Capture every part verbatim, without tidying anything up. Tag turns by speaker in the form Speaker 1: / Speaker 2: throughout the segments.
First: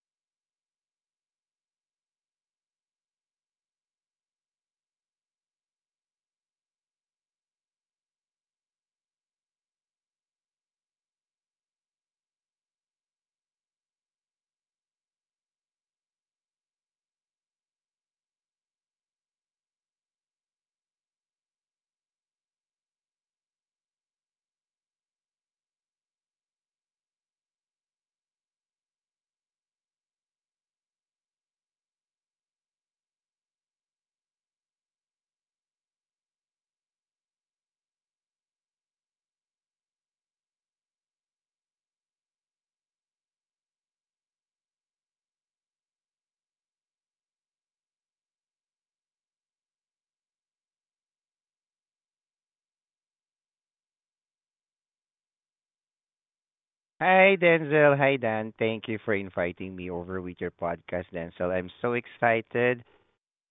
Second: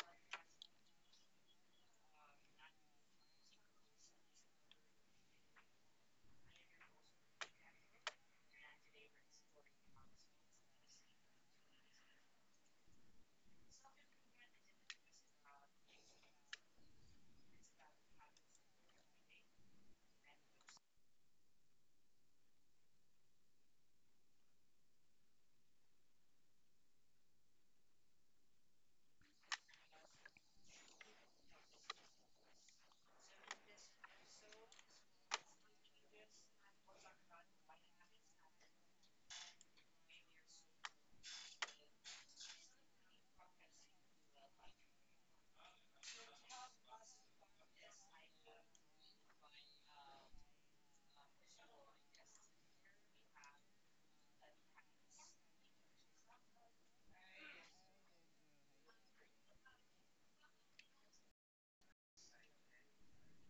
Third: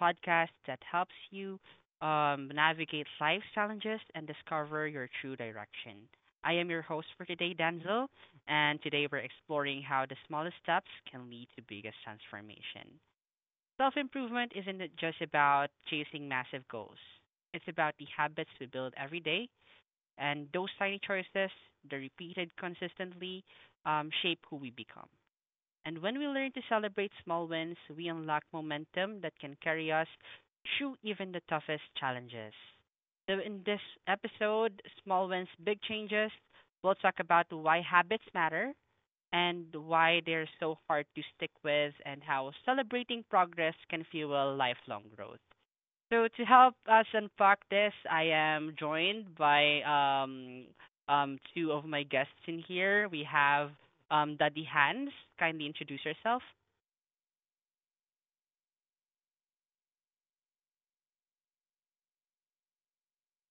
Speaker 1: podcast that helps you um, navigate life's challenges and discover your true direction. I am your host for today, Danzel, and today we're exploring how the smallest steps can lead to biggest transformation. Self improvement isn't it just about chasing massive goals, it's about the habits we build every day, and those tiny choices, the repeated consistently, um, shape who we become. And when we learn to celebrate small wins, we unlock momentum that can carry us through even the toughest challenges. So, in this episode, Small Wins, Big Changes, we'll talk about why habits matter and why they're so hard to stick with, and how celebrating progress can fuel lifelong growth. So to help us unpack this, I am joined by um um two of my guests in here. We have um Daddy Hans. Kindly introduce yourself.
Speaker 2: Hi, Denzel. Hi, Dan. Thank you for inviting me over with your podcast, Denzel. I'm so excited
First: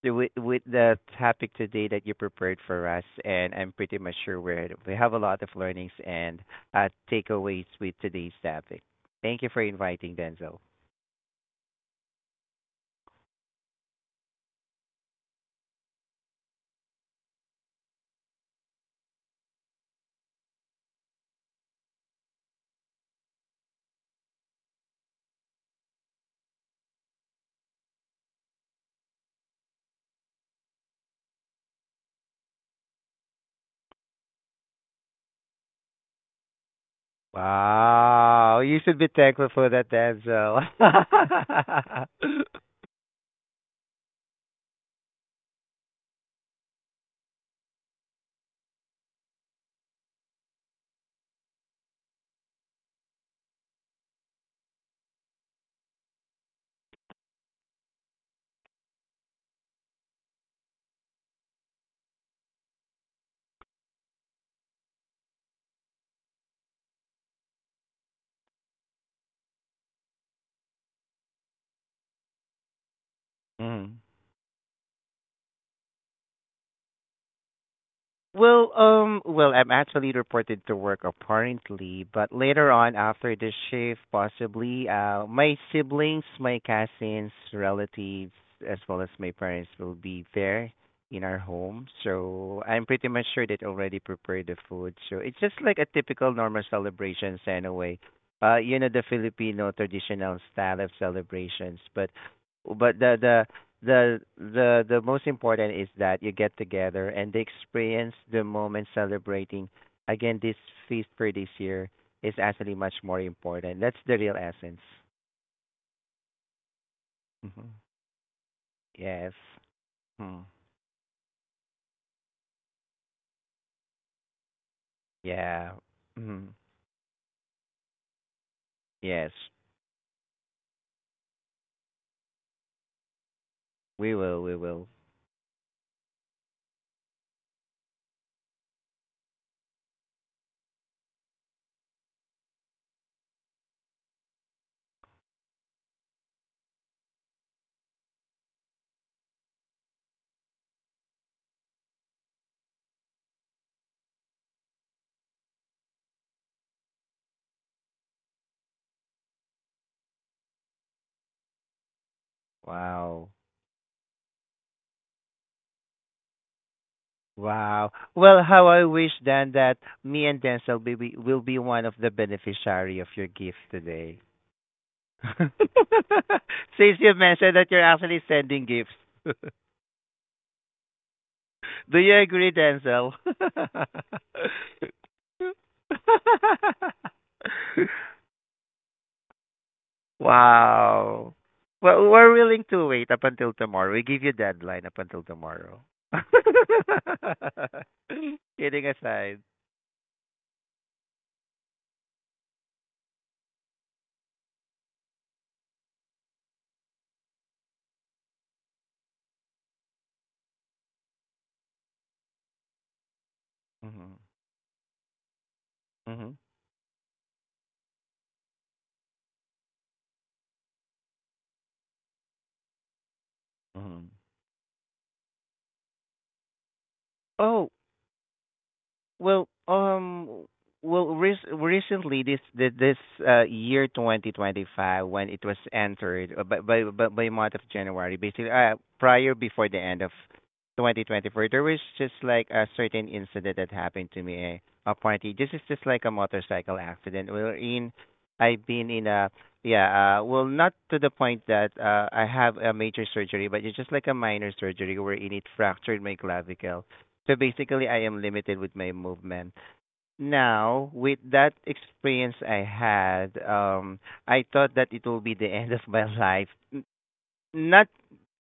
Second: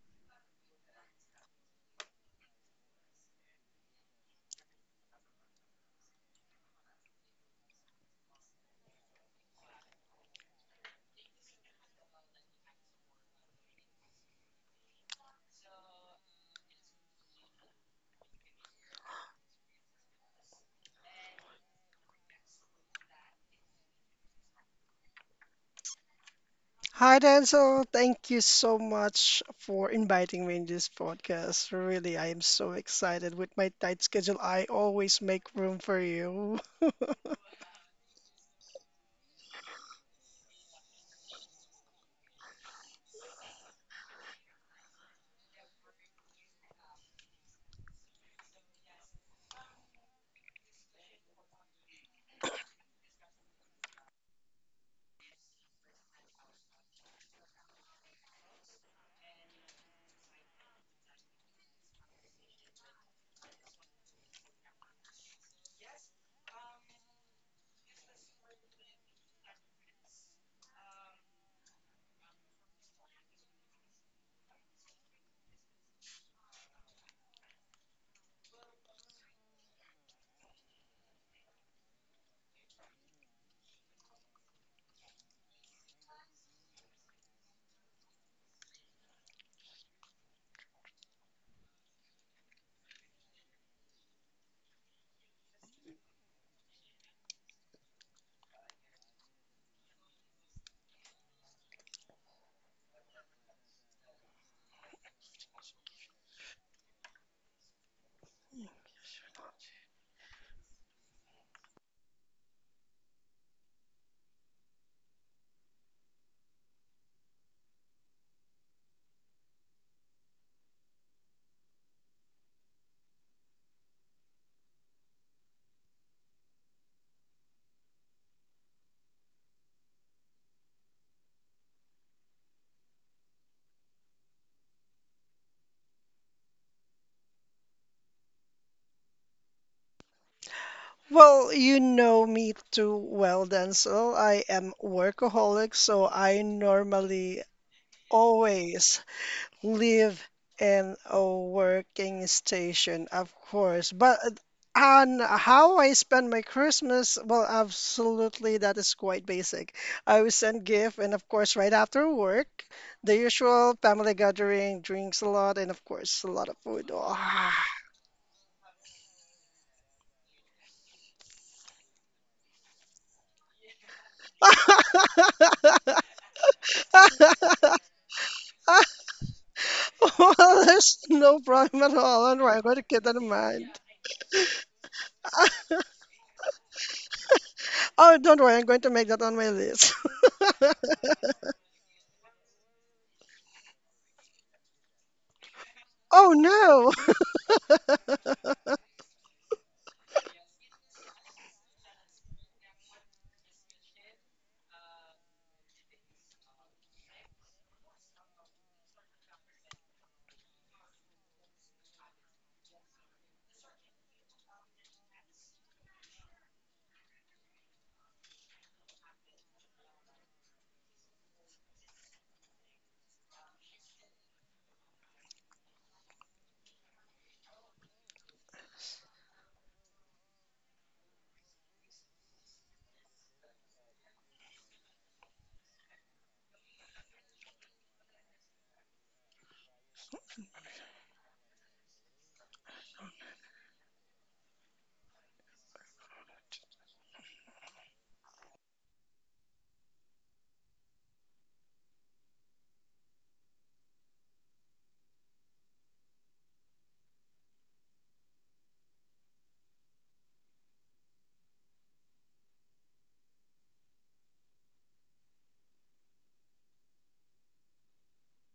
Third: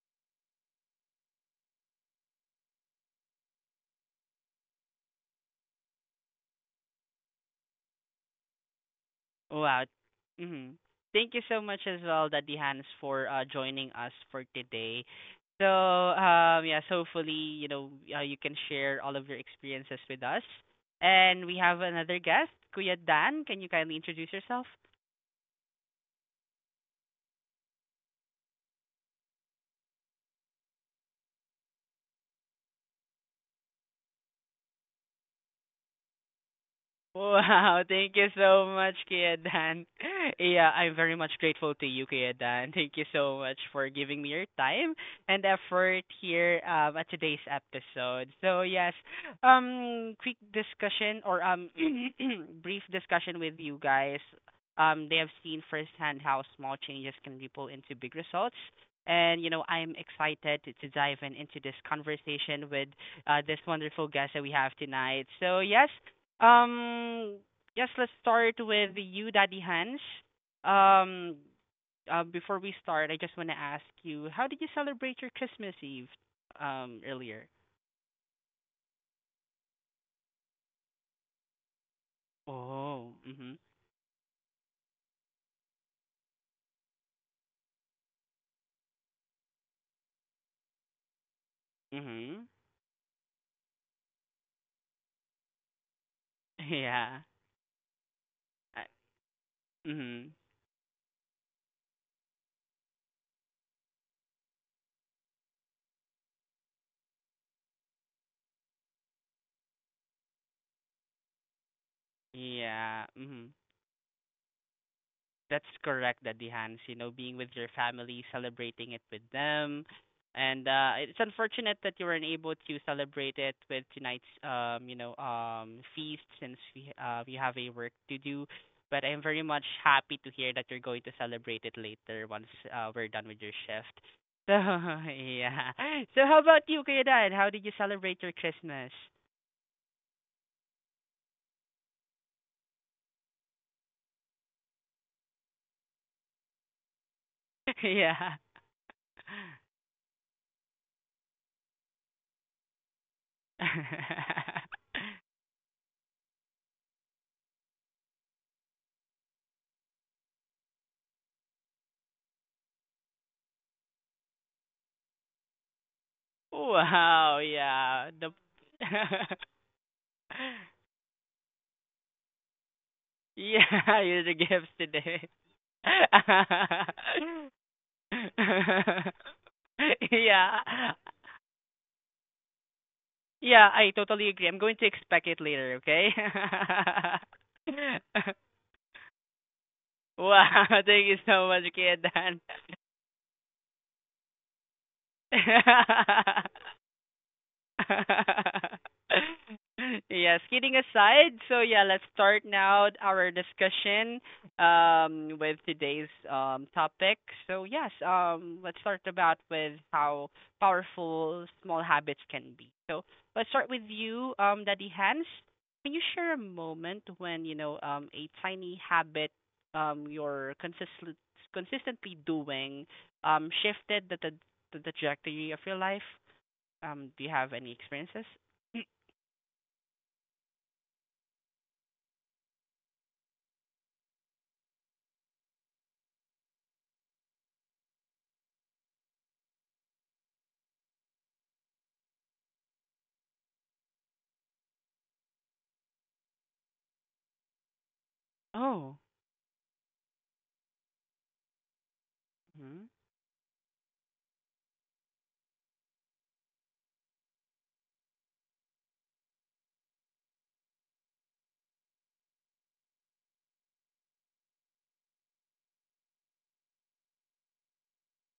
Speaker 2: to- with, with the topic today that you prepared for us, and I'm pretty much sure we're, we have a lot of learnings and uh, takeaways with today's topic. Thank you for
Speaker 1: Wow.
Speaker 2: inviting, Denzel.
Speaker 1: hmm Thank you so much as well, Daddy Hans, for uh, joining us for today. So um yeah, so hopefully you know uh, you can share all of your experiences with us. And we have another guest, Kuya Dan. Can you kindly introduce yourself?
Speaker 3: Hi, Denzel. Thank you so much for inviting me in this podcast. Really, I am so excited. With my tight schedule, I always make room for you.
Speaker 1: Wow, thank you
Speaker 2: Wow,
Speaker 1: so
Speaker 2: you
Speaker 1: much,
Speaker 2: should be
Speaker 1: Kuya
Speaker 2: thankful for
Speaker 1: Dan.
Speaker 2: that, Denzel.
Speaker 1: Yeah, I'm very much grateful to you, Kuya Dan. Thank you so much for giving me your time and effort here um, at today's episode. So yes, um, quick discussion or um, brief discussion with you guys. Um, they have seen firsthand how small changes can ripple into big results. And you know, I'm excited to, to dive in into this conversation with uh, this wonderful guest that we have tonight. So yes, um, yes, let's start with you, Daddy Hans. Um, uh, Before we start, I just want to ask
Speaker 2: Mm.
Speaker 1: you, how did you celebrate your Christmas Eve, um, earlier?
Speaker 2: Well, um, well, I'm actually reported to work apparently, but later on
Speaker 1: Oh,
Speaker 2: after the
Speaker 1: mhm.
Speaker 2: shift, possibly, uh, my siblings, my cousins, relatives, as well as my parents will be there in our home.
Speaker 1: Mhm.
Speaker 2: So I'm pretty much sure they already prepared the food. So it's just like a typical normal
Speaker 1: Yeah.
Speaker 2: celebration anyway. Uh, you
Speaker 1: uh,
Speaker 2: know, the Filipino
Speaker 1: mhm.
Speaker 2: traditional style of celebrations, but but the the the the the most important is that you get together and they experience the moment celebrating again this feast for this year is actually much
Speaker 1: Yeah,
Speaker 2: more
Speaker 1: mhm.
Speaker 2: important. That's the real essence.
Speaker 1: That's correct, Daddy Hans. You know, being with
Speaker 2: Hmm.
Speaker 1: your family, celebrating it with
Speaker 2: Yes.
Speaker 1: them.
Speaker 2: Hmm.
Speaker 1: And uh it's unfortunate that you weren't able to celebrate it with tonight's um, you know,
Speaker 2: Yeah.
Speaker 1: um feast
Speaker 2: Hmm.
Speaker 1: since we uh we have a work to do. But I'm
Speaker 2: Yes.
Speaker 1: very much happy to hear that you're going to celebrate it later once uh we're done with your shift.
Speaker 2: we will
Speaker 1: So
Speaker 2: we will
Speaker 1: yeah. So how about you, Kuya Dan? How did you celebrate your Christmas?
Speaker 3: Well, you know me too well, Denzel. I am workaholic, so I normally
Speaker 1: Yeah.
Speaker 3: always live in a working station, of course. But on how I spend my Christmas, well, absolutely, that is quite basic. I will send gift, and of course, right after work, the
Speaker 2: Wow.
Speaker 3: usual family gathering, drinks a lot, and of course, a lot of food.
Speaker 1: Wow,
Speaker 3: Ah.
Speaker 2: Wow,
Speaker 1: yeah. The
Speaker 2: well how I wish then that me and Denzel will be will be one of the beneficiary of your gift
Speaker 1: yeah,
Speaker 2: today.
Speaker 1: you're the gifts today.
Speaker 2: Since you mentioned that you're actually sending gifts.
Speaker 3: Well,
Speaker 1: Yeah.
Speaker 3: there's no problem at
Speaker 2: Do you
Speaker 3: all. Don't worry, I'm
Speaker 2: agree,
Speaker 3: going to keep that
Speaker 2: Denzel?
Speaker 3: in mind.
Speaker 1: Yeah, I totally agree. I'm going to expect it later, okay?
Speaker 3: Oh, don't worry, I'm going to make that on my list.
Speaker 1: Wow, thank you
Speaker 2: Wow.
Speaker 1: so much, Kian
Speaker 2: Well, we're
Speaker 1: Dan.
Speaker 2: willing to wait up until tomorrow. We give you deadline up until tomorrow.
Speaker 3: Oh no!
Speaker 2: Kidding aside.
Speaker 1: Yes, kidding aside, so yeah, let's start now our discussion um with today's um topic. So yes, um let's start about with how powerful small habits can be. So let's start with
Speaker 2: Hmm.
Speaker 1: you, um, Daddy Hans. Can you share
Speaker 2: Hmm.
Speaker 1: a moment when, you know, um a tiny habit um you're consistently consistently doing um shifted
Speaker 2: Hmm.
Speaker 1: the, the the trajectory of your life? Um, do you have any
Speaker 2: Oh.
Speaker 1: experiences? Mm.
Speaker 2: Well, um, well, rec recently this thi- this uh, year twenty twenty-five, when it was entered uh, by by by, by month of January, basically uh, prior before the end of twenty twenty-four, there was just like a certain incident that happened to me. Eh, apparently, this is just like a motorcycle accident. We're in, I've been
Speaker 1: Oh.
Speaker 2: in a, yeah, uh, well, not to the point that uh, I have a
Speaker 1: Mhm.
Speaker 2: major surgery, but it's just like a minor surgery wherein it fractured my clavicle, so basically, I am limited with my movement. Now, with that experience I had, um, I thought that it will be the end of my life. N- Not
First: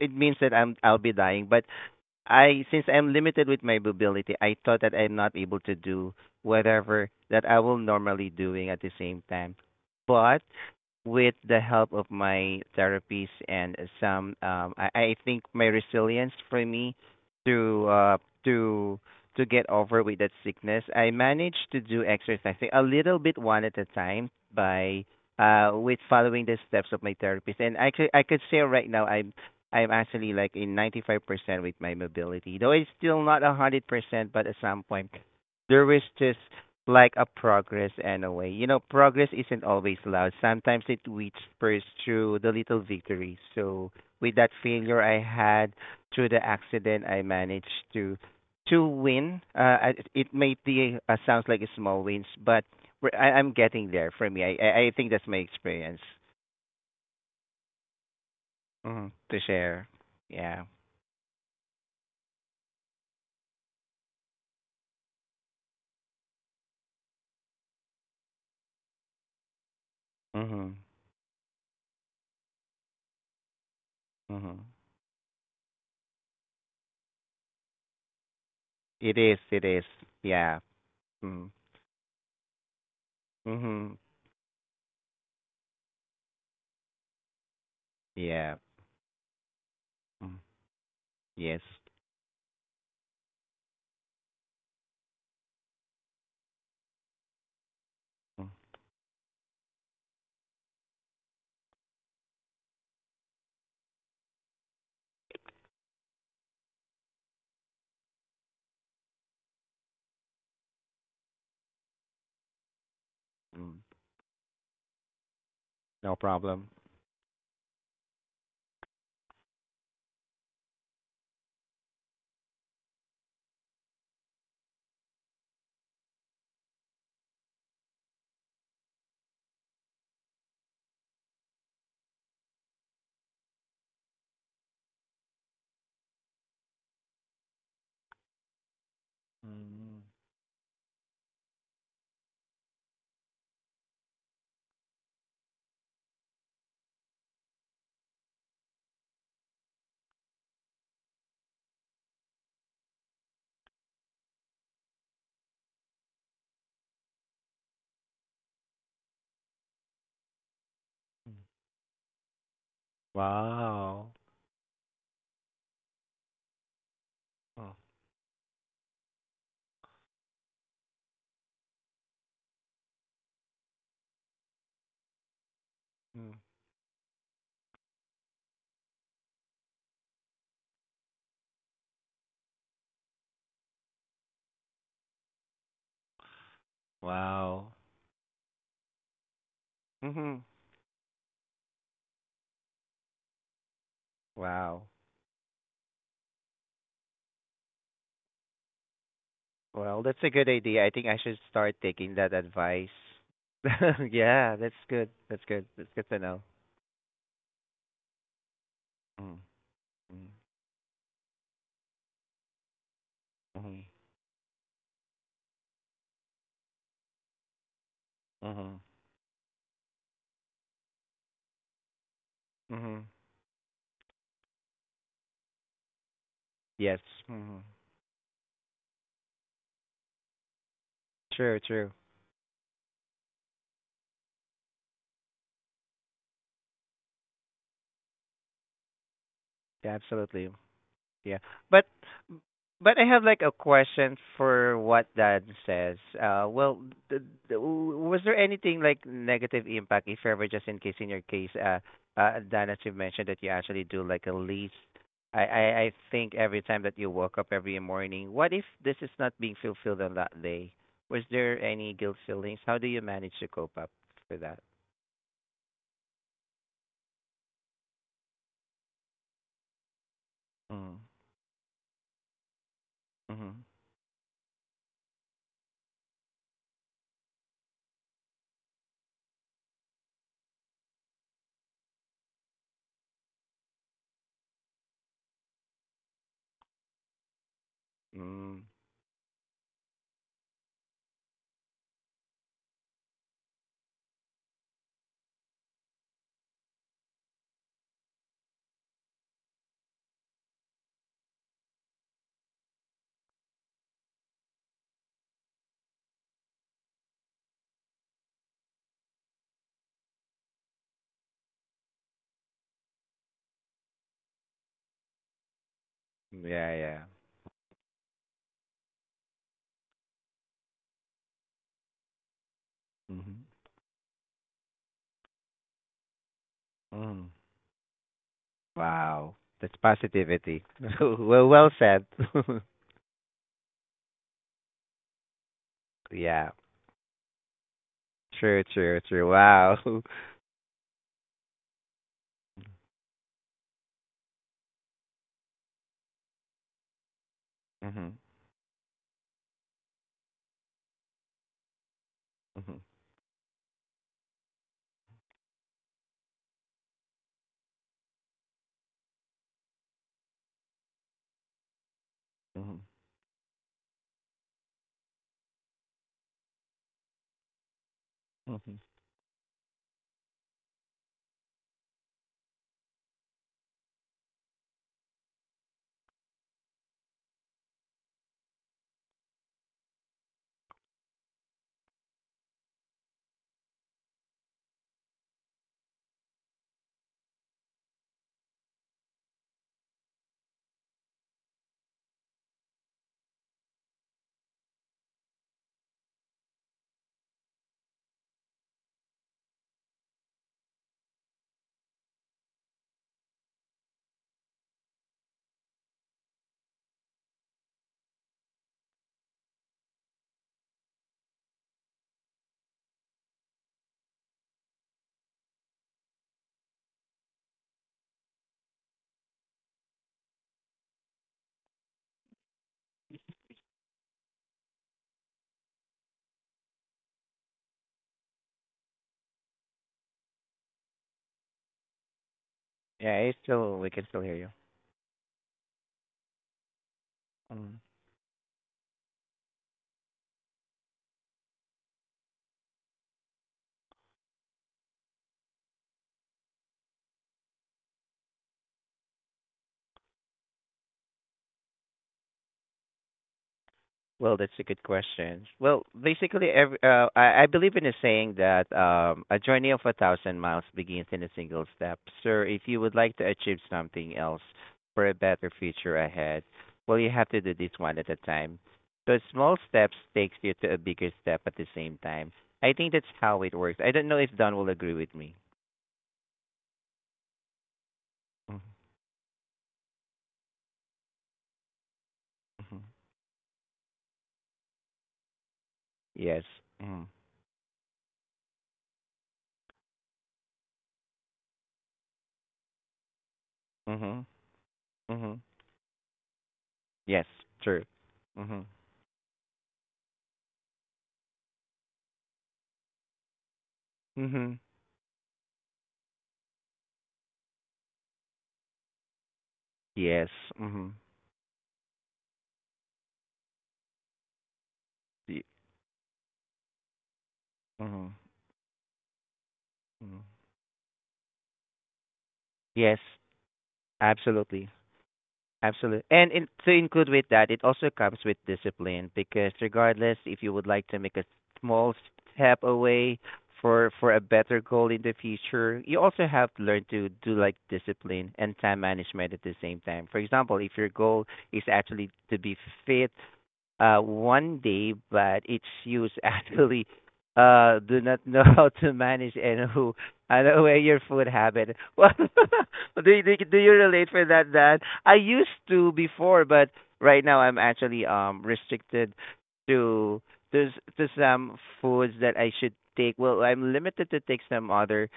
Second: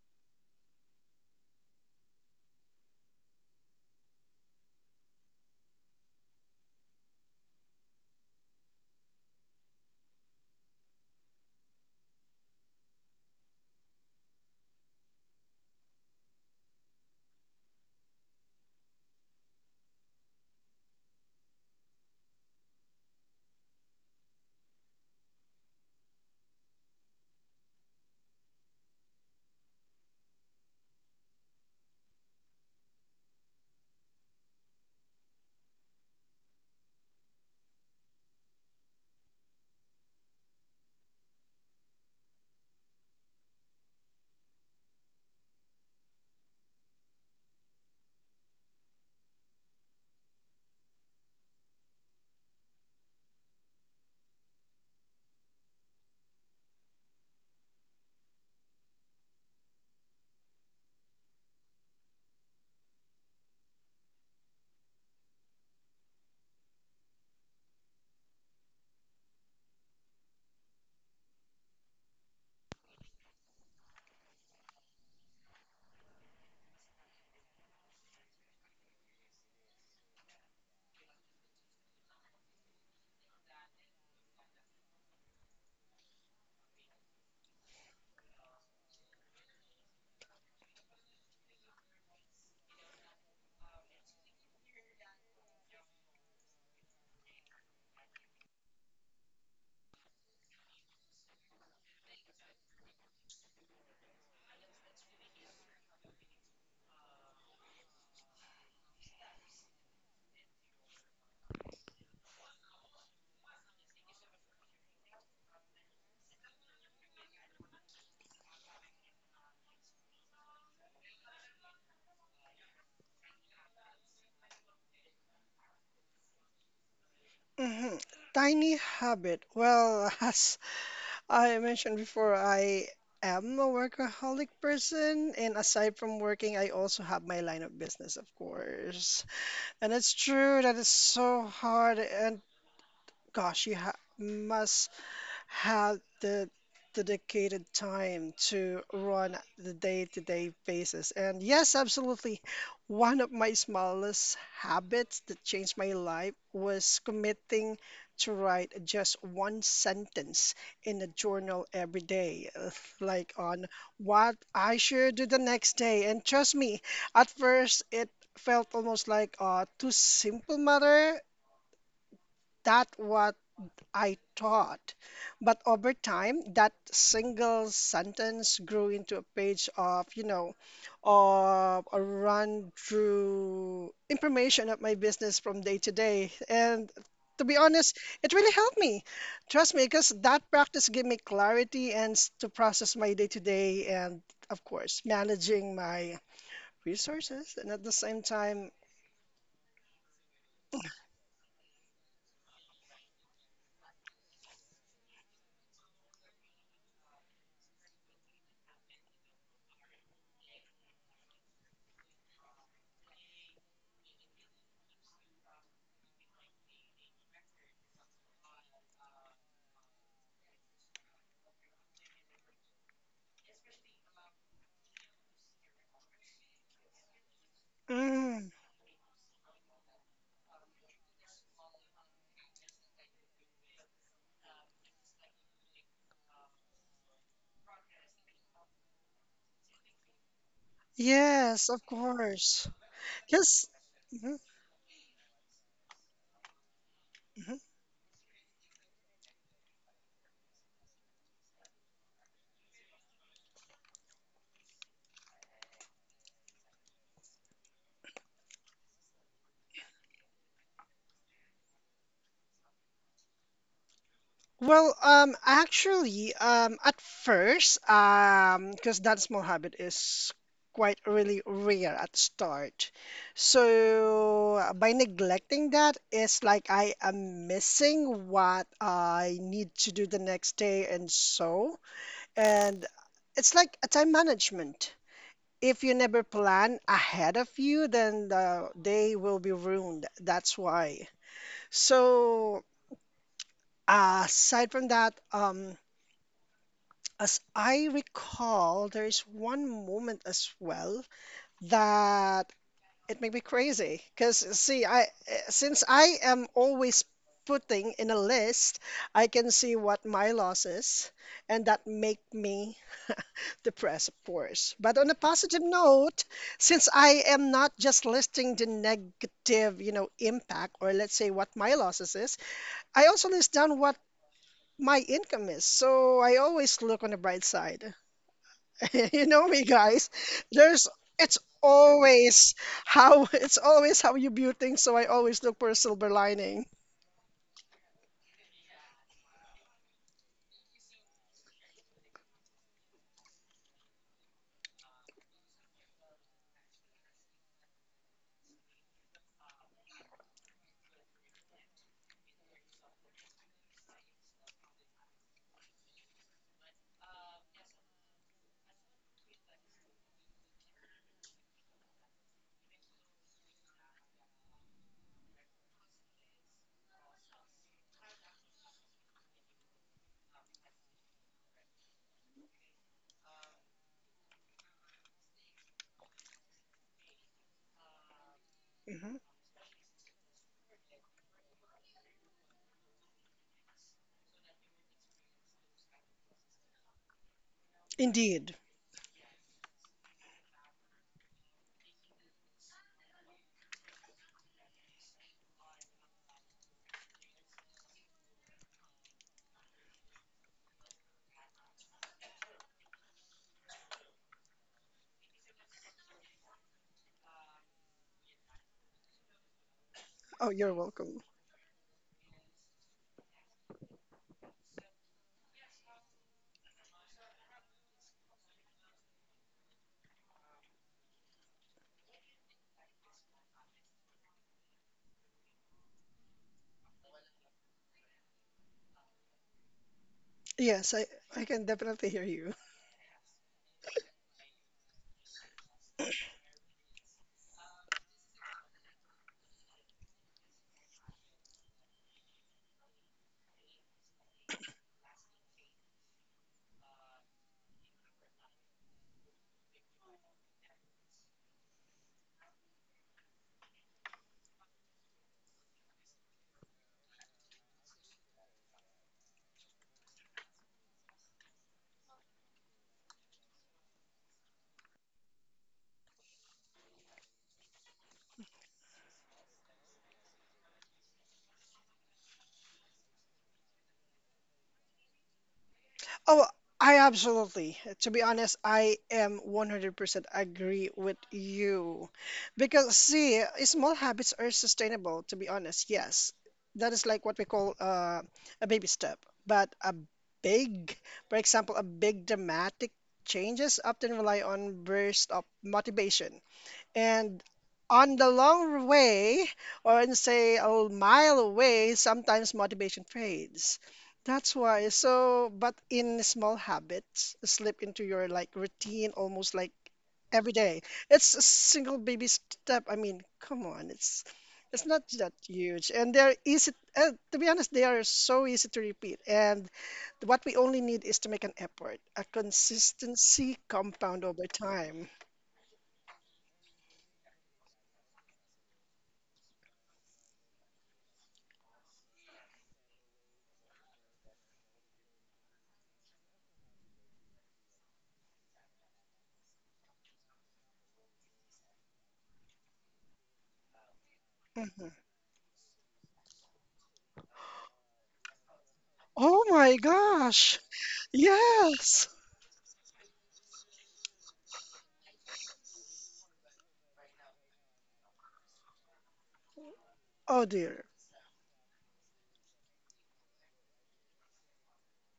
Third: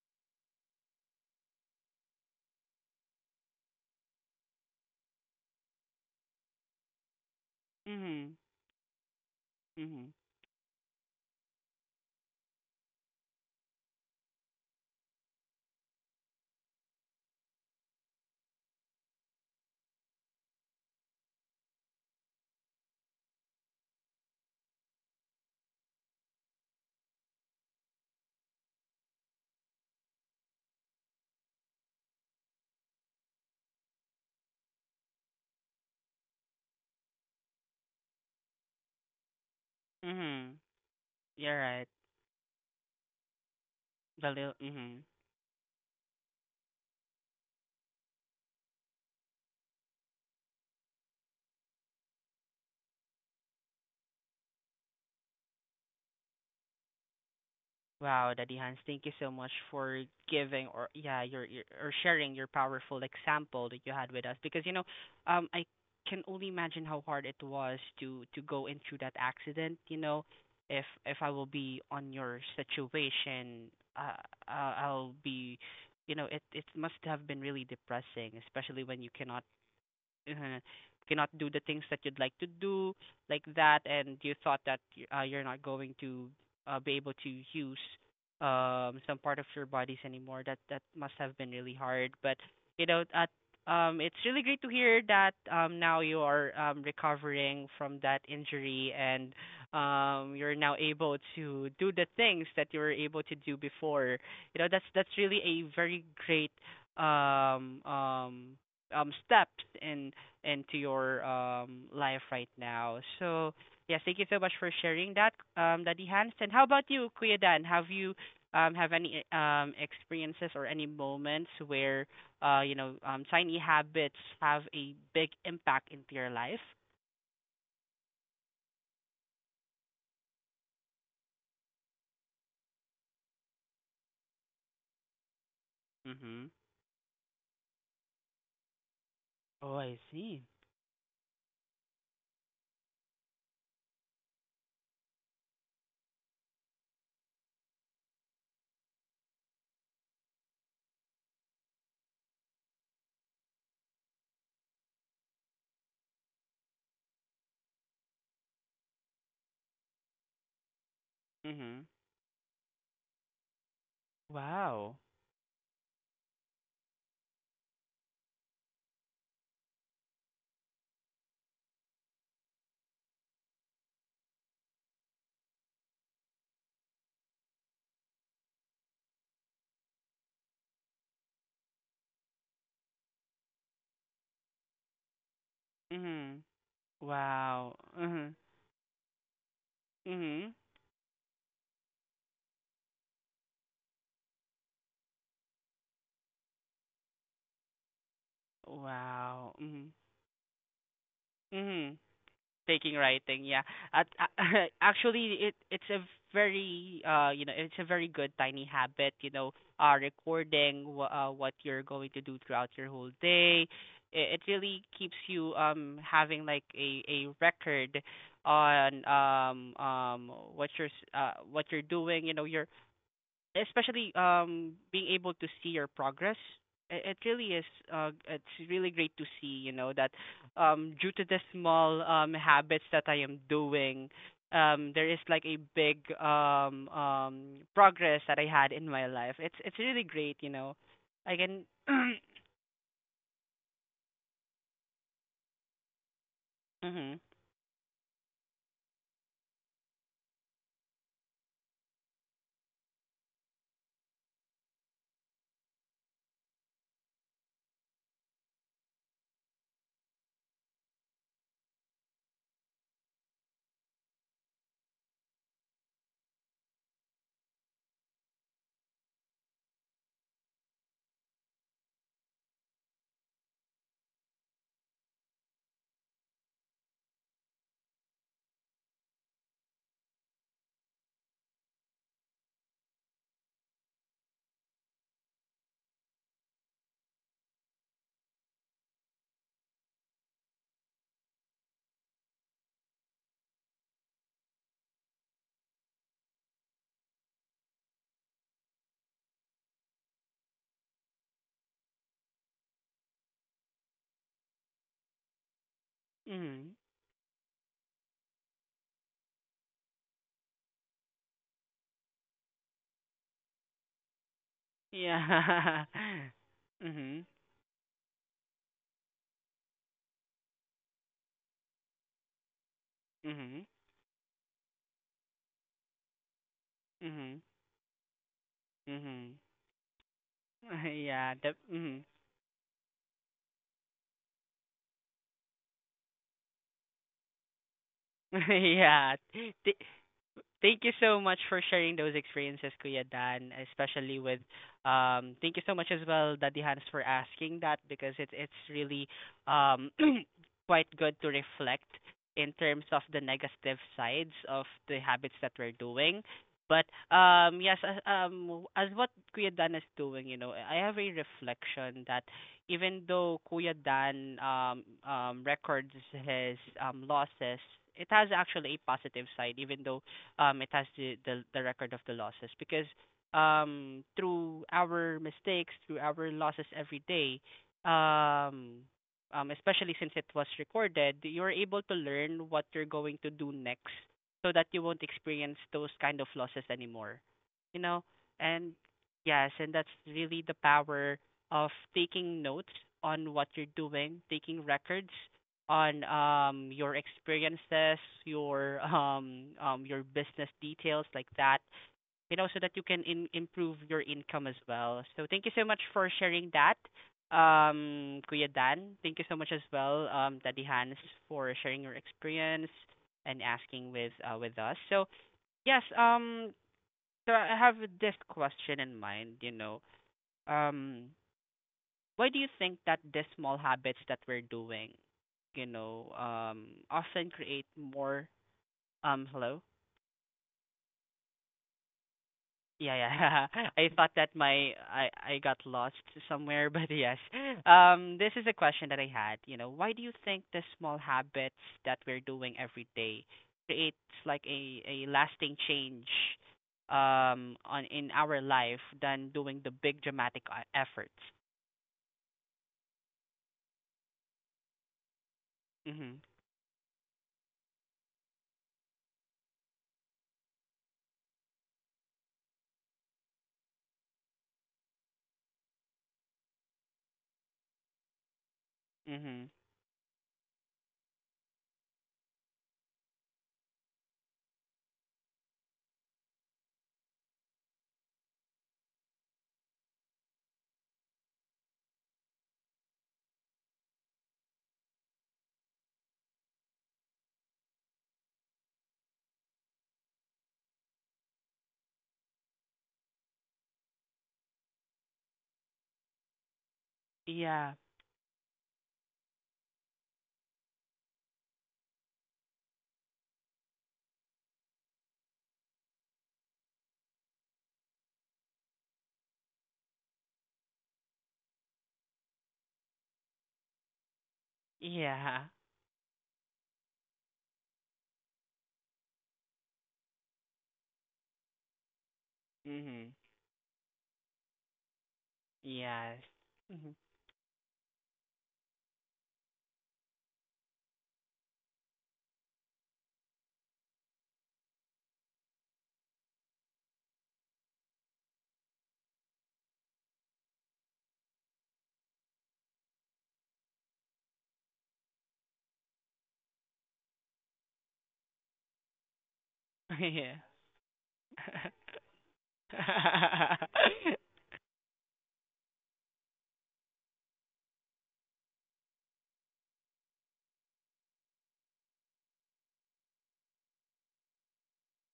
Speaker 2: it means that I'm I'll be dying, but I since I'm limited with my mobility, I thought that I'm not able to do whatever that I will normally
Speaker 1: Mhm.
Speaker 2: doing at the same time.
Speaker 1: Mhm.
Speaker 2: But with the help of my therapies and some um I, I think my resilience for me to uh to to get over with that sickness, I managed to do exercising a little bit one at a time by uh with following the steps of my therapist, and I could I could say right now I'm I'm actually like in ninety-five percent with my mobility, though it's still not a 100%. But at some point there was just like a progress anyway. You know, progress isn't always loud.
Speaker 1: Mhm.
Speaker 2: Sometimes it whispers
Speaker 1: You're right.
Speaker 2: through the little victories. So
Speaker 1: The
Speaker 2: with that
Speaker 1: little.
Speaker 2: failure
Speaker 1: Mhm.
Speaker 2: I had through the accident, I managed to to win. Uh, I- it may be uh, sounds like a small wins, but we're- I, I'm getting there for me. I I I think that's my experience,
Speaker 1: Wow, Daddy Hans, thank
Speaker 2: mm,
Speaker 1: you so
Speaker 2: to
Speaker 1: much
Speaker 2: share.
Speaker 1: for
Speaker 2: Yeah.
Speaker 1: giving or yeah, your, your or sharing your powerful example that you had with us because you know, um, I can only imagine how hard it was to to go into that accident. You know,
Speaker 2: Mhm.
Speaker 1: if if I will be on your situation, uh,
Speaker 2: Mhm.
Speaker 1: uh I'll be, you know, it it must have been really depressing, especially when you
Speaker 2: It is.
Speaker 1: cannot
Speaker 2: It is. Yeah.
Speaker 1: mhm, cannot do
Speaker 2: Mm.
Speaker 1: the things that you'd like to do like that
Speaker 2: Mhm.
Speaker 1: and you thought that y- uh, you're not going to uh, be able to use
Speaker 2: Yeah.
Speaker 1: um some part of your bodies
Speaker 2: Mm.
Speaker 1: anymore that that must have been
Speaker 2: Yes.
Speaker 1: really hard but you know at um it's really great to hear that um now you are um recovering from that
Speaker 2: Mm.
Speaker 1: injury and um you're now able to do the things that you were able to do before you know that's that's really a very great um um um steps in into your um life right now. So
Speaker 2: Mm.
Speaker 1: yes, thank you so much for sharing that, um, Daddy
Speaker 2: No
Speaker 1: Hans. And how
Speaker 2: problem.
Speaker 1: about you, Kuya Dan? Have you um have any um experiences or any moments where uh you know um tiny habits have a big impact into your life?
Speaker 3: Mhm. Tiny habit. Well, as I mentioned before, I am a workaholic person, and aside from
Speaker 1: Mhm.
Speaker 3: working, I also have my line of business, of course.
Speaker 1: Oh,
Speaker 3: And
Speaker 1: I
Speaker 2: Mm.
Speaker 3: it's
Speaker 1: see.
Speaker 3: true that it's so hard, and gosh, you ha must had the dedicated time to run the day-to-day basis. And yes, absolutely. One of my smallest habits that changed my life was committing to write just one sentence in a journal
Speaker 1: Mhm.
Speaker 3: every day, uh, like on
Speaker 2: Wow.
Speaker 3: what I
Speaker 1: Wow.
Speaker 3: should do the next day. And trust me, at
Speaker 2: Oh.
Speaker 3: first it felt almost like a too simple matter. That was I taught. But over
Speaker 2: Mm.
Speaker 3: time, that single sentence grew into a page of, you know, of a run through information of my business from day to
Speaker 1: Mhm.
Speaker 3: day. And to be
Speaker 2: Wow.
Speaker 1: Wow.
Speaker 3: honest,
Speaker 1: Mhm.
Speaker 3: it really helped me. Trust me, because
Speaker 2: Mhm.
Speaker 1: Mhm.
Speaker 3: that practice gave me clarity and s- to process my day to day and, of
Speaker 2: Wow.
Speaker 3: course, managing my resources. And at the same time,
Speaker 1: Wow. Mhm.
Speaker 2: Well, that's a good idea. I think I should start
Speaker 1: Mhm.
Speaker 2: taking that
Speaker 1: Taking
Speaker 2: advice.
Speaker 1: writing, yeah. at a-
Speaker 2: Yeah, that's good.
Speaker 1: Actually
Speaker 2: That's
Speaker 1: it
Speaker 2: good.
Speaker 1: it's
Speaker 2: That's
Speaker 1: a
Speaker 2: good to know.
Speaker 1: very uh you know it's a very good tiny habit you
Speaker 2: Mm.
Speaker 1: know uh
Speaker 2: Mm.
Speaker 1: recording wh- uh, what you're going to do throughout your whole day,
Speaker 2: Mhm.
Speaker 1: it, it really keeps you um having like a a record
Speaker 2: Mhm.
Speaker 1: on um um what you're s- uh what you're doing you know your
Speaker 2: Mhm.
Speaker 1: especially um being able to see your progress,
Speaker 2: Yes.
Speaker 1: it, it really
Speaker 2: Mhm.
Speaker 1: is uh it's
Speaker 3: mm,
Speaker 1: really great to see you know that um due to the
Speaker 2: True, true.
Speaker 1: small um habits that I am doing um there is like a big um um progress that I had in my life, it's it's
Speaker 2: Yeah,
Speaker 1: really great
Speaker 2: absolutely.
Speaker 1: you know I
Speaker 2: Yeah.
Speaker 1: can
Speaker 3: yes,
Speaker 2: But
Speaker 3: of course.
Speaker 2: but I have like a
Speaker 3: Because,
Speaker 2: question for what Dan says. Uh, well,
Speaker 1: mhm.
Speaker 2: th- th- was there anything like negative impact, if ever, just in case in your case, uh, uh, Dan, as you mentioned that you actually do like a lease. I, I I think every time that you woke up every morning, what if this is not being fulfilled on that day? Was there any guilt feelings? How do you manage to cope up for that?
Speaker 3: well, um, actually, um, at first, um, because that small habit is
Speaker 2: Mm.
Speaker 3: quite really rare at start.
Speaker 2: Mhm.
Speaker 3: So uh, by neglecting that, it's like I am missing what I need to do the next day and so. And it's like a time management. If you never plan ahead of you, then
Speaker 2: Mm.
Speaker 3: the day will be ruined. That's why. So aside from that, um, as I recall, there is one moment as well that it made me crazy. Because, see, I eh, since I am
Speaker 1: Mhm.
Speaker 3: always putting in a list, I can see what my loss is, and that make me depressed, of course. But on a positive
Speaker 1: Yeah.
Speaker 3: note,
Speaker 2: Yeah.
Speaker 3: since
Speaker 2: Yeah.
Speaker 1: Mhm.
Speaker 3: I am not just listing the negative, you know, impact or let's say what my losses is, I
Speaker 2: Mhm.
Speaker 3: also
Speaker 1: Mhm.
Speaker 3: list down what my income is. So I always
Speaker 2: Mm.
Speaker 3: look
Speaker 1: Mhm.
Speaker 3: on the bright side.
Speaker 2: Wow,
Speaker 1: Mhm.
Speaker 3: You
Speaker 2: that's
Speaker 3: know me, guys.
Speaker 2: positivity.
Speaker 3: There's
Speaker 1: Yeah,
Speaker 2: Well,
Speaker 1: the
Speaker 2: well
Speaker 3: it's
Speaker 1: mhm.
Speaker 2: said.
Speaker 3: always how, it's always how you view things, so I always look for a silver
Speaker 2: Yeah,
Speaker 3: lining.
Speaker 2: true, true,
Speaker 1: Yeah.
Speaker 2: true. Wow.
Speaker 1: Thank you so much for sharing those experiences, Kuya Dan, especially with um thank you so much as well, Daddy Hans, for asking that because
Speaker 2: Mhm.
Speaker 1: it's it's really um quite good to reflect in
Speaker 2: Mhm.
Speaker 1: terms of the negative sides of the habits that we're doing. But um yes, as, um as what Kuya Dan is doing, you know, I have a reflection that
Speaker 2: Mhm.
Speaker 1: even though Kuya Dan um um records his um losses, it has actually
Speaker 2: Mhm.
Speaker 1: a positive side even though um it has the the, the record of the losses because um through our mistakes through our losses every day um
Speaker 3: Hmm.
Speaker 1: um especially since it was recorded you're able to learn what you're going to do next so that you won't experience those kind of losses anymore you know
Speaker 3: Indeed.
Speaker 1: and yes and that's really the power of taking notes on what you're doing, taking records on um your experiences, your um um your business details like that, you know, so that you can in- improve your income as well. So thank you so much for sharing that, um, Kuya Dan. Thank you so much as well, um,
Speaker 3: Oh,
Speaker 1: Daddy
Speaker 3: you're
Speaker 1: Hans,
Speaker 3: welcome.
Speaker 1: for sharing your experience and asking with uh, with us. So yes, um, so I have this question in mind, you know, um why do you think that these small habits that we're doing, you know, um, often create more? Um, hello.
Speaker 3: Yes, I I can definitely hear you.
Speaker 1: Yeah,
Speaker 2: Yeah, it's
Speaker 1: yeah.
Speaker 2: still
Speaker 1: I
Speaker 2: we
Speaker 1: thought
Speaker 2: can still
Speaker 1: that
Speaker 2: hear you.
Speaker 1: my I I got lost somewhere, but yes.
Speaker 2: Mm.
Speaker 1: Um, this is a question that I had. You know, why do you think the small habits that we're doing every day creates like a a lasting change, um, on in our life than doing the big dramatic uh, efforts?
Speaker 2: Well, that's a good question. Well,
Speaker 1: Mhm.
Speaker 2: basically, every, uh, I, I believe in a saying that um, a journey of a thousand miles begins in a single step. Sir, if you would like to achieve something else for a better future ahead, well, you have to do this one at a time. So
Speaker 1: Mhm.
Speaker 2: small steps takes you to a bigger step at the same time. I think that's how it works. I don't know if Don will agree with me.
Speaker 3: Oh, I absolutely. To be honest,
Speaker 2: Hmm.
Speaker 3: I am one hundred percent agree with you.
Speaker 2: Hmm.
Speaker 3: Because, see, small habits are sustainable, to be honest, yes.
Speaker 2: Yes.
Speaker 3: That is
Speaker 2: Hmm.
Speaker 3: like what we call uh, a baby step. But a big, for example, a big dramatic changes often
Speaker 2: Hmm.
Speaker 3: rely on burst of
Speaker 2: Hmm.
Speaker 3: motivation,
Speaker 2: Yes.
Speaker 3: and
Speaker 1: Yeah.
Speaker 2: True.
Speaker 3: on the
Speaker 2: Hmm.
Speaker 3: long way, or on, say, a mile away, sometimes motivation fades. That's
Speaker 2: Hmm.
Speaker 3: why. So, but in small habits, slip into your like routine almost like
Speaker 2: Yes.
Speaker 3: every day.
Speaker 2: Hmm.
Speaker 3: It's a single baby step. I mean, come on, it's it's not that
Speaker 1: Yeah.
Speaker 3: huge, and they're easy. Uh, to be honest, they are
Speaker 2: Hmm.
Speaker 3: so easy to repeat. And
Speaker 2: Hmm.
Speaker 3: what we only need is to make an effort, a
Speaker 2: Yes,
Speaker 1: Mhm.
Speaker 3: consistency compound over
Speaker 2: absolutely.
Speaker 3: time.
Speaker 2: Absolutely.
Speaker 1: Yes.
Speaker 2: And in, to
Speaker 1: Mhm.
Speaker 2: include with that, it also comes with discipline, because regardless, if you would like to make a small step away for for a better goal in the future, you also have to learn to do like discipline and time management at the same time. For example, if your goal is actually to be fit uh, one
Speaker 3: Mm-hmm.
Speaker 2: day, but its use actually uh, do not know how to manage
Speaker 3: Oh
Speaker 2: and
Speaker 3: my
Speaker 2: who
Speaker 1: Yeah.
Speaker 2: and
Speaker 3: gosh.
Speaker 2: aware your food habit.
Speaker 3: Yes.
Speaker 2: Well, do you, do you- do you relate for that? That I used to before, but right now I'm actually um restricted to
Speaker 3: Oh
Speaker 2: to
Speaker 3: dear.
Speaker 2: s- to some foods that I should take. Well, I'm limited to take some other,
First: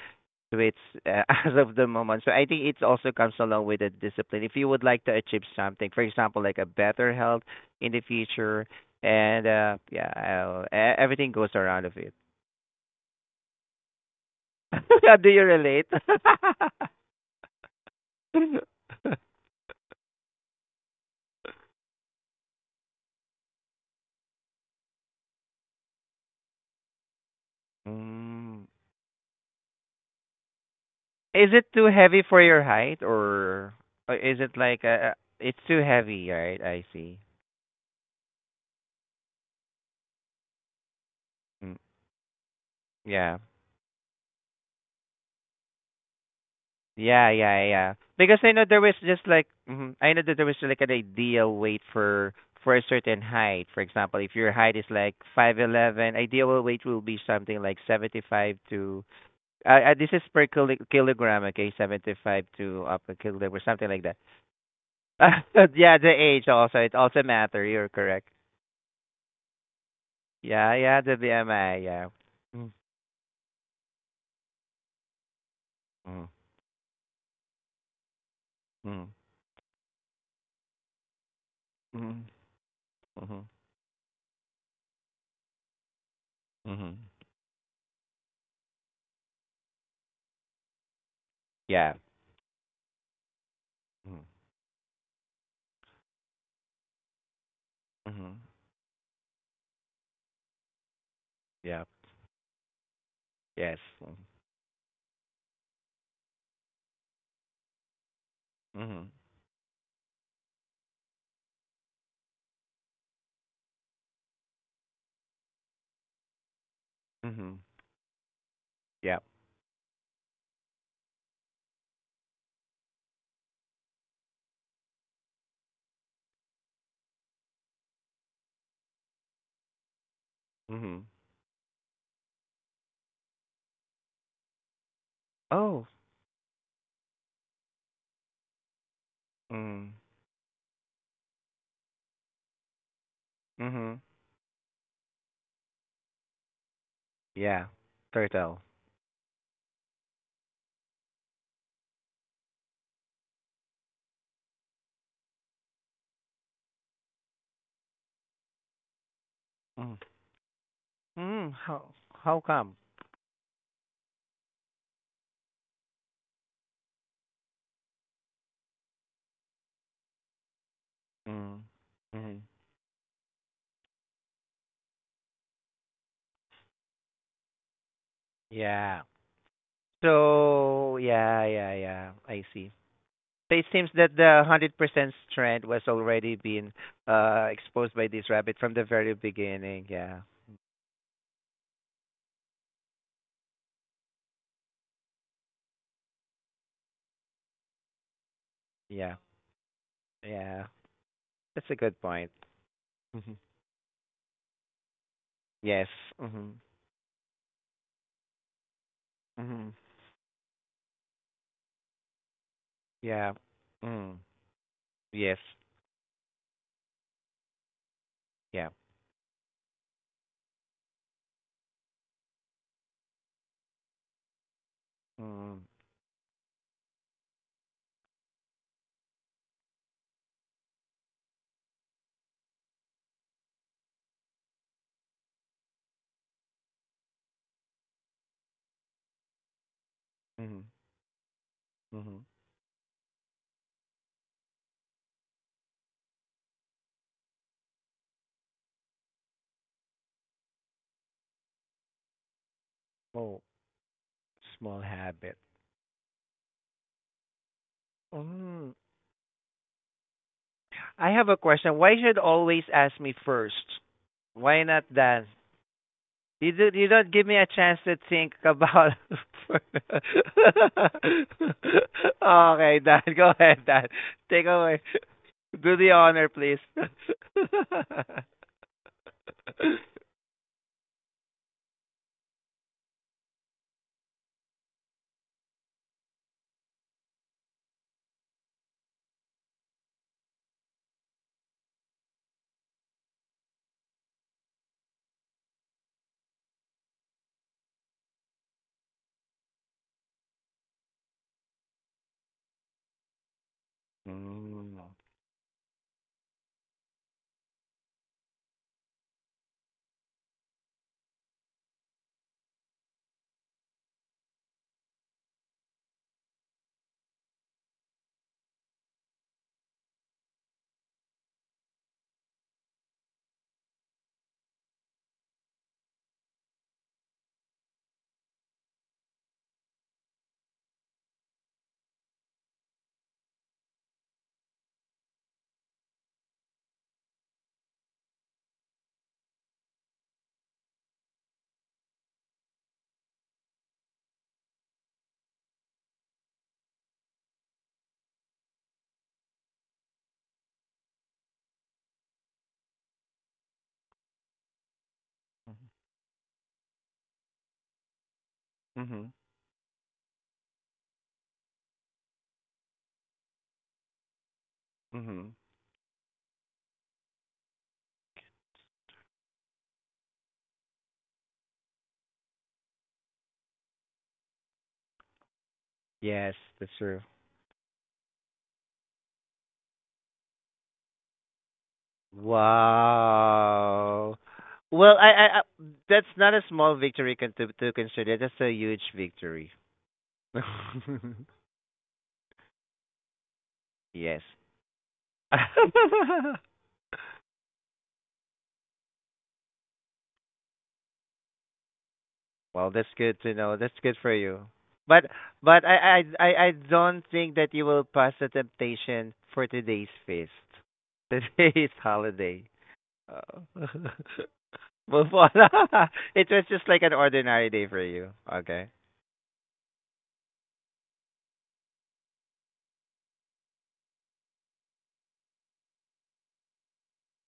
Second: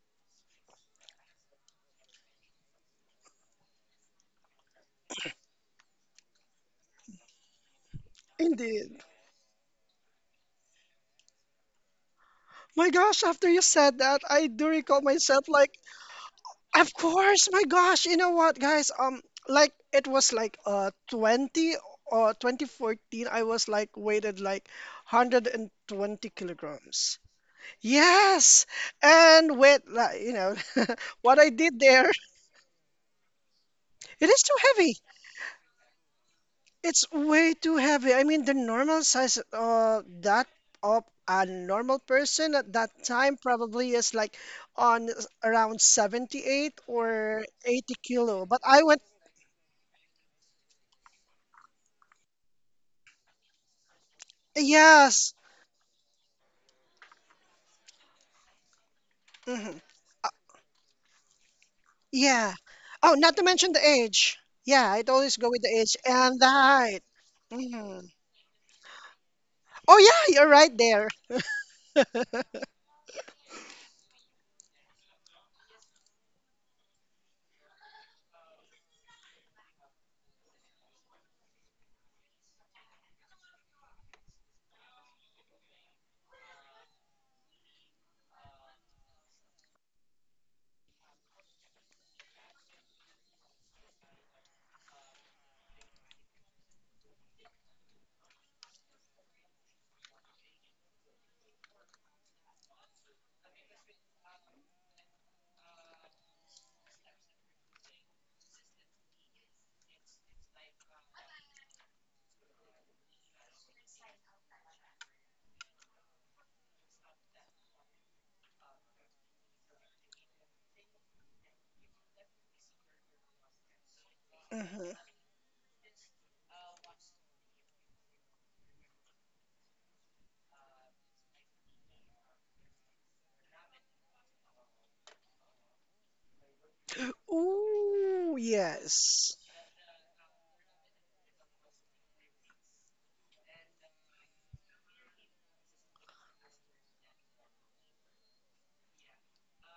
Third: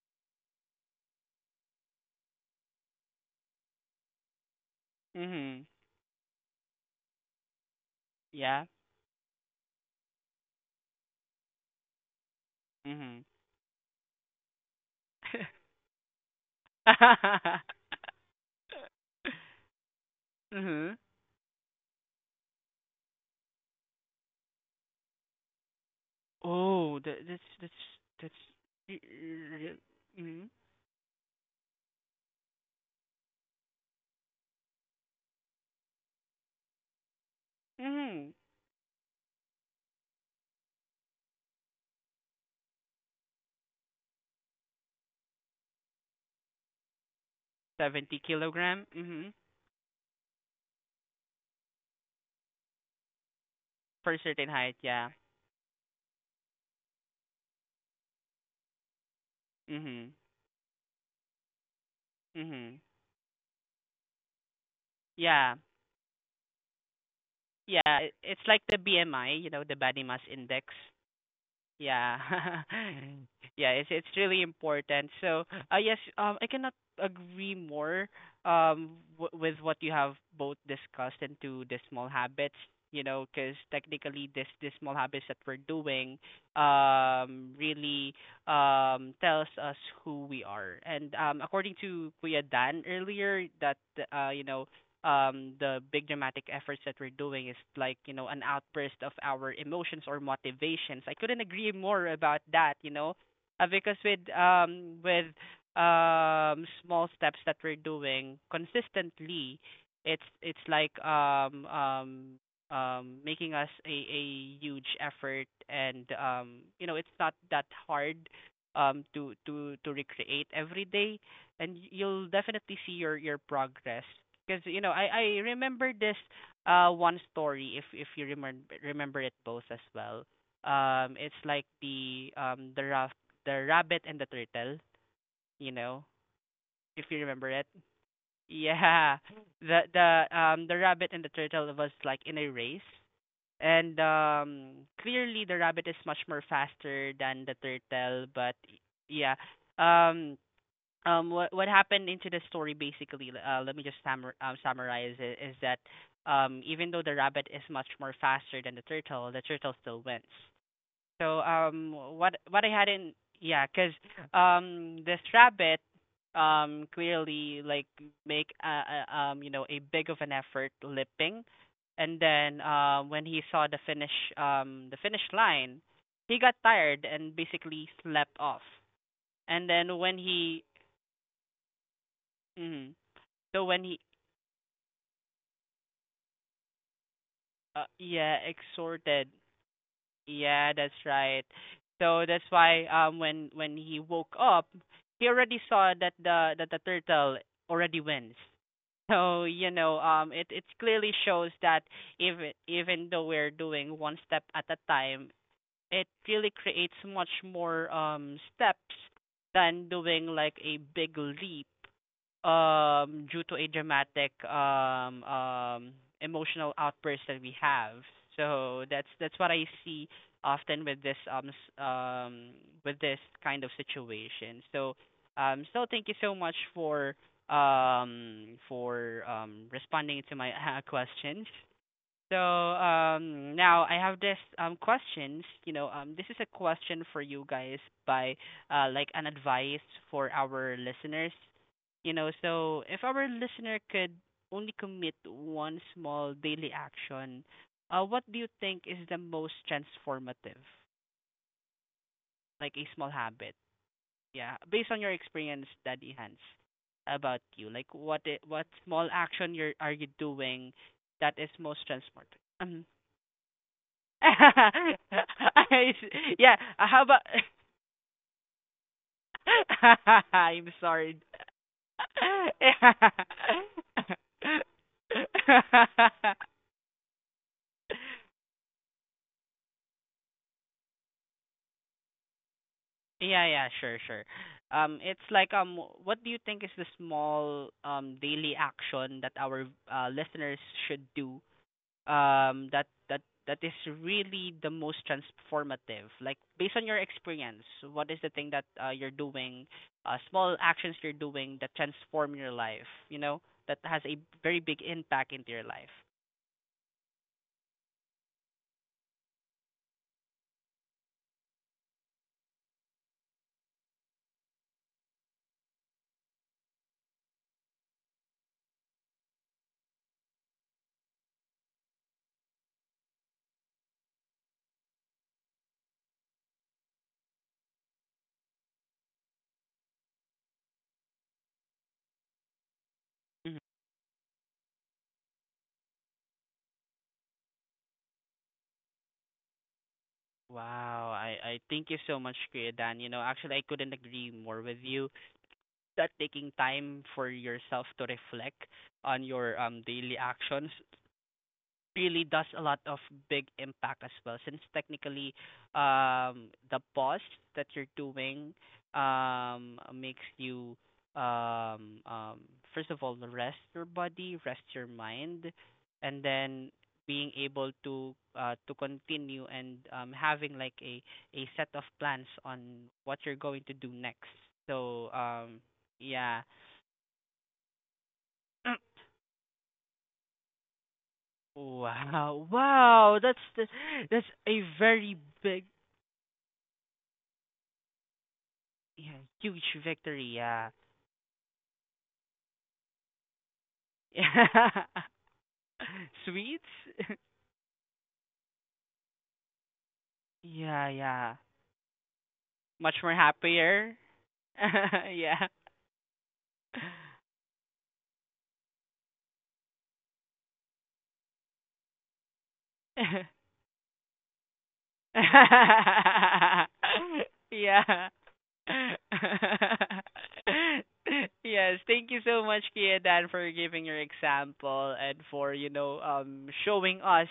Speaker 2: it's, uh, as of the moment. So I think it also comes along with the discipline. If you would like to achieve
Speaker 1: Mhm.
Speaker 2: something, for example, like a better health in the
Speaker 1: Yeah.
Speaker 2: future,
Speaker 3: Indeed.
Speaker 2: and uh, yeah, I'll, e- everything goes around of it.
Speaker 3: My gosh,
Speaker 1: Mhm.
Speaker 3: after you said that, I do recall
Speaker 2: Do you
Speaker 3: myself like,
Speaker 2: relate?
Speaker 3: of course, my gosh, you know what, guys? Um, like it was like uh
Speaker 1: Mhm.
Speaker 3: twenty or twenty fourteen, I was like weighted like one hundred twenty
Speaker 1: Oh, that
Speaker 3: kilograms.
Speaker 1: that's that's that's
Speaker 2: Mm.
Speaker 3: Yes. And with like, you
Speaker 1: mhm.
Speaker 3: know, what
Speaker 2: Is
Speaker 3: I
Speaker 2: it
Speaker 3: did
Speaker 2: too
Speaker 3: there,
Speaker 2: heavy for your height, or or
Speaker 3: it
Speaker 2: is
Speaker 3: is too
Speaker 2: it like
Speaker 3: heavy.
Speaker 2: uh, uh, it's too heavy, right? I
Speaker 3: It's
Speaker 2: see.
Speaker 3: way too heavy. I
Speaker 1: Mhm.
Speaker 3: mean, the normal size uh that of a
Speaker 2: Mm.
Speaker 3: normal person at that time
Speaker 2: Yeah.
Speaker 3: probably is like on s- around seventy-eight
Speaker 2: Yeah,
Speaker 3: or
Speaker 2: yeah, yeah.
Speaker 3: eighty
Speaker 1: seventy
Speaker 2: Because
Speaker 3: kilo.
Speaker 2: I
Speaker 3: But
Speaker 2: know there
Speaker 3: I
Speaker 1: kilogram.
Speaker 2: was
Speaker 3: went,
Speaker 2: just
Speaker 1: Mhm.
Speaker 2: like mhm, I know that there was like an ideal weight for for a certain height. For
Speaker 1: For a
Speaker 2: example, if
Speaker 1: certain
Speaker 2: your
Speaker 1: height,
Speaker 2: height is
Speaker 1: yeah.
Speaker 2: like
Speaker 3: yes.
Speaker 2: five eleven, ideal weight will be something like seventy-five to.
Speaker 3: Hmm.
Speaker 2: Uh, uh, this
Speaker 1: Mhm.
Speaker 2: is per kilo, kilogram, okay, seventy-five
Speaker 3: Yeah.
Speaker 1: Mhm.
Speaker 2: to up
Speaker 3: Oh,
Speaker 2: a
Speaker 3: not to
Speaker 2: kilogram, or
Speaker 3: mention the
Speaker 2: something like that.
Speaker 3: age. Yeah, it always go
Speaker 1: Yeah.
Speaker 3: with the age
Speaker 2: Yeah, the
Speaker 3: and the
Speaker 2: age also it
Speaker 3: height.
Speaker 2: also matter. You're
Speaker 3: Hmm.
Speaker 1: Yeah, it,
Speaker 2: correct.
Speaker 1: it's like the B M I, you know, the
Speaker 3: Oh
Speaker 1: body mass
Speaker 3: yeah, you're
Speaker 1: index.
Speaker 2: Yeah,
Speaker 3: right
Speaker 2: yeah,
Speaker 3: there.
Speaker 2: the B M I. Yeah.
Speaker 1: Yeah.
Speaker 2: Mm,
Speaker 1: Yeah, it's it's really important. So, uh, yes,
Speaker 2: mm,
Speaker 1: um, I cannot agree more um
Speaker 2: mm,
Speaker 1: w- with what you have both discussed into the small
Speaker 2: mm,
Speaker 1: habits, you know,
Speaker 2: mhm,
Speaker 1: because technically this the small habits that we're doing
Speaker 2: mhm.
Speaker 1: um really um tells us who we are. And um according
Speaker 2: Yeah.
Speaker 1: to Kuya Dan earlier that
Speaker 2: Mm,
Speaker 1: uh you know, um the big dramatic efforts that we're doing is like you know an
Speaker 2: mhm.
Speaker 1: outburst of our emotions or motivations, I couldn't agree
Speaker 2: Yeah.
Speaker 1: more about that you know uh,
Speaker 2: Yes.
Speaker 1: because with um with um small steps that we're doing
Speaker 2: Mhm.
Speaker 1: consistently it's it's like um um um making us a a huge effort and um you know it's not
Speaker 2: Mhm.
Speaker 1: that hard um
Speaker 2: Yep.
Speaker 1: to to to recreate every day and you'll definitely see your your progress because you know,
Speaker 3: Hmm.
Speaker 1: I I remember this uh one story if if you remember remember it both as well.
Speaker 2: Mhm.
Speaker 1: Um, it's like the um the ra- the rabbit and the turtle. You
Speaker 2: Oh.
Speaker 1: know, if you remember it.
Speaker 3: Ooh,
Speaker 1: Yeah,
Speaker 3: yes.
Speaker 1: the
Speaker 2: Mm.
Speaker 1: the um the rabbit and the turtle was like in a race, and
Speaker 2: Mhm.
Speaker 1: um clearly the rabbit is much more faster than the
Speaker 2: Yeah.
Speaker 1: turtle, but
Speaker 2: Turtle.
Speaker 1: y- yeah, um um what what happened into the story, basically uh, let me just summar, um, summarize it is that um even though the rabbit is much more faster than the turtle the turtle
Speaker 2: Mm.
Speaker 1: still wins so
Speaker 2: Mm.
Speaker 1: um
Speaker 2: How
Speaker 1: what
Speaker 2: how
Speaker 1: what I
Speaker 2: come?
Speaker 1: had in yeah because um this rabbit um clearly like make uh, uh, um you know a big of an effort lipping
Speaker 2: Mm.
Speaker 1: and
Speaker 2: Mhm.
Speaker 1: then uh, when he saw the finish um the finish line he got tired and basically slept off
Speaker 2: Yeah.
Speaker 1: and then when he
Speaker 2: So yeah, yeah, yeah. I see.
Speaker 1: mhm.
Speaker 2: So
Speaker 1: So
Speaker 2: it
Speaker 1: when
Speaker 2: seems
Speaker 1: he,
Speaker 2: that the hundred percent trend was already being uh
Speaker 1: uh,
Speaker 2: exposed by this
Speaker 1: yeah,
Speaker 2: rabbit from the very
Speaker 1: exhorted.
Speaker 2: beginning. Yeah.
Speaker 1: Yeah, that's right. So that's why um when when he woke up, he already saw that the that the turtle already wins.
Speaker 2: Yeah.
Speaker 1: So you know um it it
Speaker 2: Yeah.
Speaker 1: clearly shows
Speaker 2: That's a
Speaker 1: that
Speaker 2: good point.
Speaker 1: even even though
Speaker 2: Hmm.
Speaker 1: we're doing one step at a time,
Speaker 2: Yes.
Speaker 1: it really
Speaker 2: Mhm.
Speaker 1: creates much more um steps
Speaker 2: Mhm.
Speaker 1: than doing like a big leap um
Speaker 2: Yeah.
Speaker 1: due to a
Speaker 2: Mm.
Speaker 1: dramatic um
Speaker 2: Yes.
Speaker 1: um emotional outburst that we have.
Speaker 2: Yeah.
Speaker 1: So that's that's what I see often with this um s- um with this kind of situation. So
Speaker 2: Mm.
Speaker 1: um so thank you so much for um for um responding to my uh, questions. So um, now I have this um, questions. You know, um, this is a question for you guys by uh, like an advice for
Speaker 2: Mhm,
Speaker 1: our listeners. You
Speaker 2: mhm.
Speaker 1: know, so if our listener could only commit one small daily action, uh, what do you think is the most transformative, like a small
Speaker 2: Oh,
Speaker 1: habit? Yeah,
Speaker 2: small
Speaker 1: based on your
Speaker 2: habit.
Speaker 1: experience, Daddy Hans, about you, like what i- what
Speaker 2: Mm.
Speaker 1: small action you're are you doing
Speaker 2: I have a
Speaker 1: that is
Speaker 2: question.
Speaker 1: most
Speaker 2: Why should
Speaker 1: transformative?
Speaker 2: always
Speaker 1: Um,
Speaker 2: ask me first? Why not
Speaker 1: I
Speaker 2: Dan?
Speaker 1: s-
Speaker 2: You
Speaker 1: yeah,
Speaker 2: do,
Speaker 1: uh,
Speaker 2: you
Speaker 1: how
Speaker 2: don't
Speaker 1: about
Speaker 2: give me a chance to think about. Okay,
Speaker 1: I'm sorry. yeah,
Speaker 2: Dan, go ahead, Dan. Take away. Do the honor, please.
Speaker 1: yeah, yeah, sure, sure. Um, it's like um, what do you think is the small um daily action that our uh, listeners should do um that that that is really the most transformative, like based on your experience. What is the thing that uh, you're doing, uh, small actions you're doing that transform your life, you know, that has a very
Speaker 2: Mm.
Speaker 1: big impact into your life? Mhm. Wow, i i thank you so much, Kuya Dan. You know, actually I couldn't agree more with you that taking time for yourself to reflect on your um daily actions really does a lot of big impact as well, since technically, um, the pause that you're doing,
Speaker 2: Mhm.
Speaker 1: um, makes you, um, um, first of all, rest your body, rest your
Speaker 2: Mhm.
Speaker 1: mind, and then being able to, uh, to continue and, um, having like a, a set of plans on what you're going to do next. So, um,
Speaker 2: Yes,
Speaker 1: yeah.
Speaker 2: that's true.
Speaker 1: Wow, wow, that's the,
Speaker 2: Wow.
Speaker 1: that's a
Speaker 2: Well, I,
Speaker 1: very
Speaker 2: I, I
Speaker 1: big.
Speaker 2: that's not a small victory con- to to consider. That's a huge
Speaker 1: Yeah,
Speaker 2: victory.
Speaker 1: huge victory. Yeah.
Speaker 2: Yes.
Speaker 1: Yeah. Sweets? Yeah, yeah.
Speaker 2: Well, that's
Speaker 1: Much more
Speaker 2: good to know. That's
Speaker 1: happier.
Speaker 2: good for you. But
Speaker 1: Yeah.
Speaker 2: but I I I I don't think that you will pass the temptation for today's feast. Today's holiday. Oh. Move on. It was just like an ordinary day for
Speaker 1: Yeah.
Speaker 2: you. Okay.
Speaker 1: Yes, thank you so much, Kia Dan, for giving your example and for, you know, um showing us